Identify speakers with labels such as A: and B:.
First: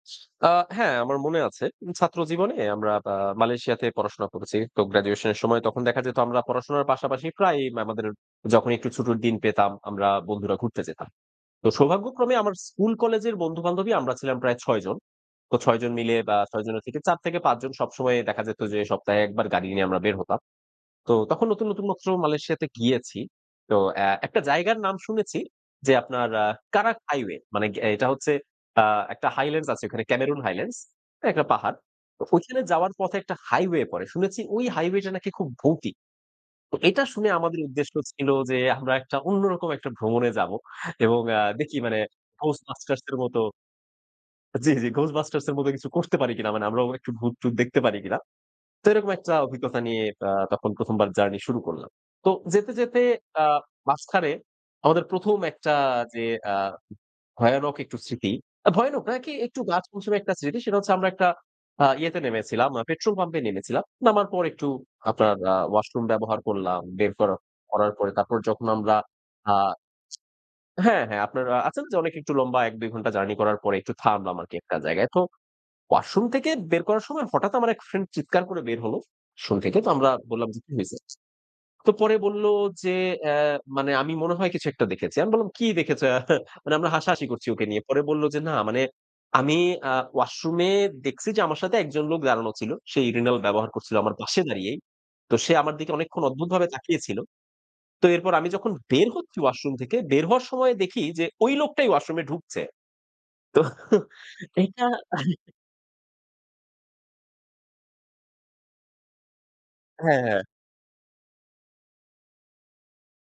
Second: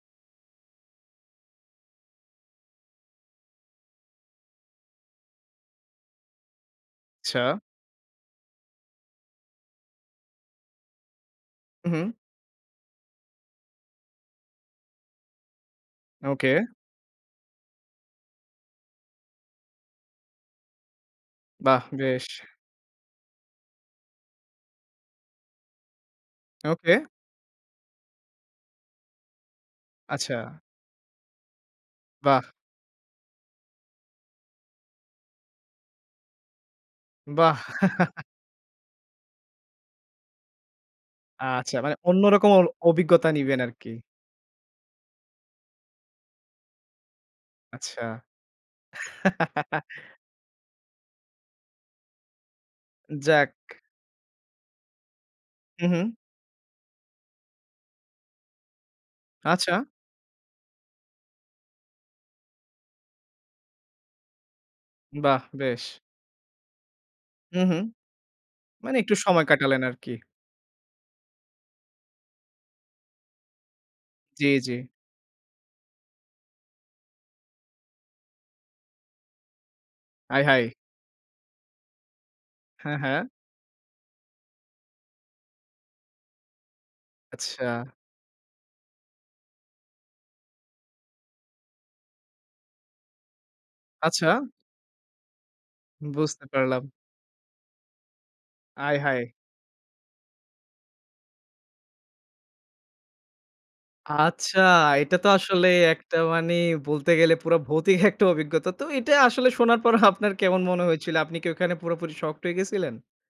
A: আ হ্যাঁ আমার মনে আছে। ছাত্র জীবনে আমরা আ মালয়েশিয়াতে পড়াশোনা করেছি। তো গ্র্যাজুয়েশন এর সময় তখন দেখা যেত আমরা পড়াশোনার পাশাপাশি
B: আচ্ছা।
A: প্রায়ই আমাদের যখন একটু ছুটির দিন পেতাম। আমরা বন্ধুরা ঘুরতে যেতাম। তো
B: উ হুম।
A: সৌভাগ্যক্রমে আমার স্কুল কলেজের বন্ধু-বান্ধবই আমরা ছিলাম প্রায় ৬ জন। তো ৬ জন মিলে বা
B: ওকে।
A: ৬ জনের থেকে ৪ থেকে ৫ জন সবসময়ই দেখা যেত যে সপ্তাহে একবার গাড়ি নিয়ে আমরা বের হতাম। তো তখন নতুন,
B: বাহ!
A: নতুন মাত্র
B: বেশ।
A: মালয়েশিয়াতে গিয়েছি। তো অ্যাঁ একটা জায়গার নাম শুনেছি, যে আপনার অ্যাঁ
B: ওকে।
A: কারাক হাইওয়ে মানে অ্যাঁ এটা হচ্ছে আ একটা হাইল্যান্ডস আছে ওখানে। ক্যামেরুন
B: আচ্ছা।
A: হাইল্যান্ডস একটা পাহাড়। তো
B: বাহ!
A: ঐখানে যাওয়ার পথে একটা হাইওয়ে পড়ে। শুনেছি ওই হাইওয়েটা নাকি খুব ভৌতিক। তো এটা শুনে
B: বাহ!
A: আমাদের উদ্দেশ্য ছিল যে আমরা একটা অন্যরকম একটা ভ্রমণে যাবো। এবং আ
B: আচ্ছা
A: দেখি
B: মানে
A: মানে
B: অন্য রকম অ
A: 'Ghostbusters' এর
B: অভিজ্ঞতা
A: মত।
B: নিবেন আরকি।
A: জ্বী, জী 'Ghostbusters' এর মত কিছু করতে পারি কিনা। মানে আমরাও একটু ভূত-টুত দেখতে পারি
B: আচ্ছা।
A: কিনা। তো এরকম একটা অভিজ্ঞতা নিয়ে আ তখন ১ম বার জার্নি শুরু করলাম। তো যেতে, যেতে আ
B: যাক।
A: মাঝখানে আমাদের ১ম একটা
B: উ হু।
A: যে আ ভয়ানক একটু স্মৃতি ভয়ানক না কি একটু গা
B: আচ্ছা।
A: ছমছমে একটা স্মৃতি। সেটা হচ্ছে আমরা একটা আ ইয়েতে নেমেছিলাম পেট্রোল পাম্পে নেমেছিলাম। নামার পর একটু আপনার
B: বাহ!
A: আ
B: বেশ।
A: ওয়াশরুম ব্যবহার করলাম বের করা
B: উ হু।
A: করার পরে তারপর যখন আমরা
B: মানে একটু সময়
A: আ
B: কাটালেন আরকি।
A: হ্যাঁ, হ্যাঁ আপনারা আছেন যে অনেক একটু লম্বা ১ ২ ঘন্টা জার্নি করার পরে একটু থামলাম
B: জী,
A: আরকি
B: জী।
A: একটা জায়গায়। তো ওয়াশরুম থেকে বের করার সময় হঠাৎ আমার এক ফ্রেন্ড চিৎকার করে বের হলো ওয়াশ্রুম থেকে তো আমরা বললাম যে,
B: আয়হায়!
A: "কি হয়েছে?" তো পরে বলল যে
B: হ্যাঁ, হ্যাঁ।
A: অ্যাঁ মানে "আমি মনে হয় কিছু একটা দেখেছি।" আমি বললাম, "কি দেখেছো?" এহা? মানে আমরা হাসাহাসি করছি ওকে নিয়ে।
B: আচ্ছা।
A: পরে বলল যে, "না মানে আমি আ ওয়াশরুমে দেখছি যে আমার সাথে একজন লোক দাঁড়ানো ছিল। সে urinal ব্যবহার করছিল আমার
B: আচ্ছা।
A: পাশে দাঁড়িয়েই। তো সে আমার দিকে অনেকক্ষণ
B: বুঝতে
A: অদ্ভুতভাবে
B: পারলাম।
A: তাকিয়ে ছিল। তো এরপর আমি যখন বের
B: আয়হায়!
A: হচ্ছি ওয়াশরুম থেকে বের হওয়ার সময় দেখি যে ওই লোকটাই ওয়াশরুমে ঢুকছে।" তো
B: আচ্ছা,
A: এটা।
B: এটা তো আসলে একটা মানি বলতে গেলে পুরা ভৌতিক একটা অভিজ্ঞতা। তো এইটা আসলে শোনার পর
A: হ্যাঁ,
B: আপনার
A: হ্যাঁ।
B: কেমন মনে হয়েছিল? আপনি কি ওখানে পুরোপুরি শকড হয়ে গেছিলেন?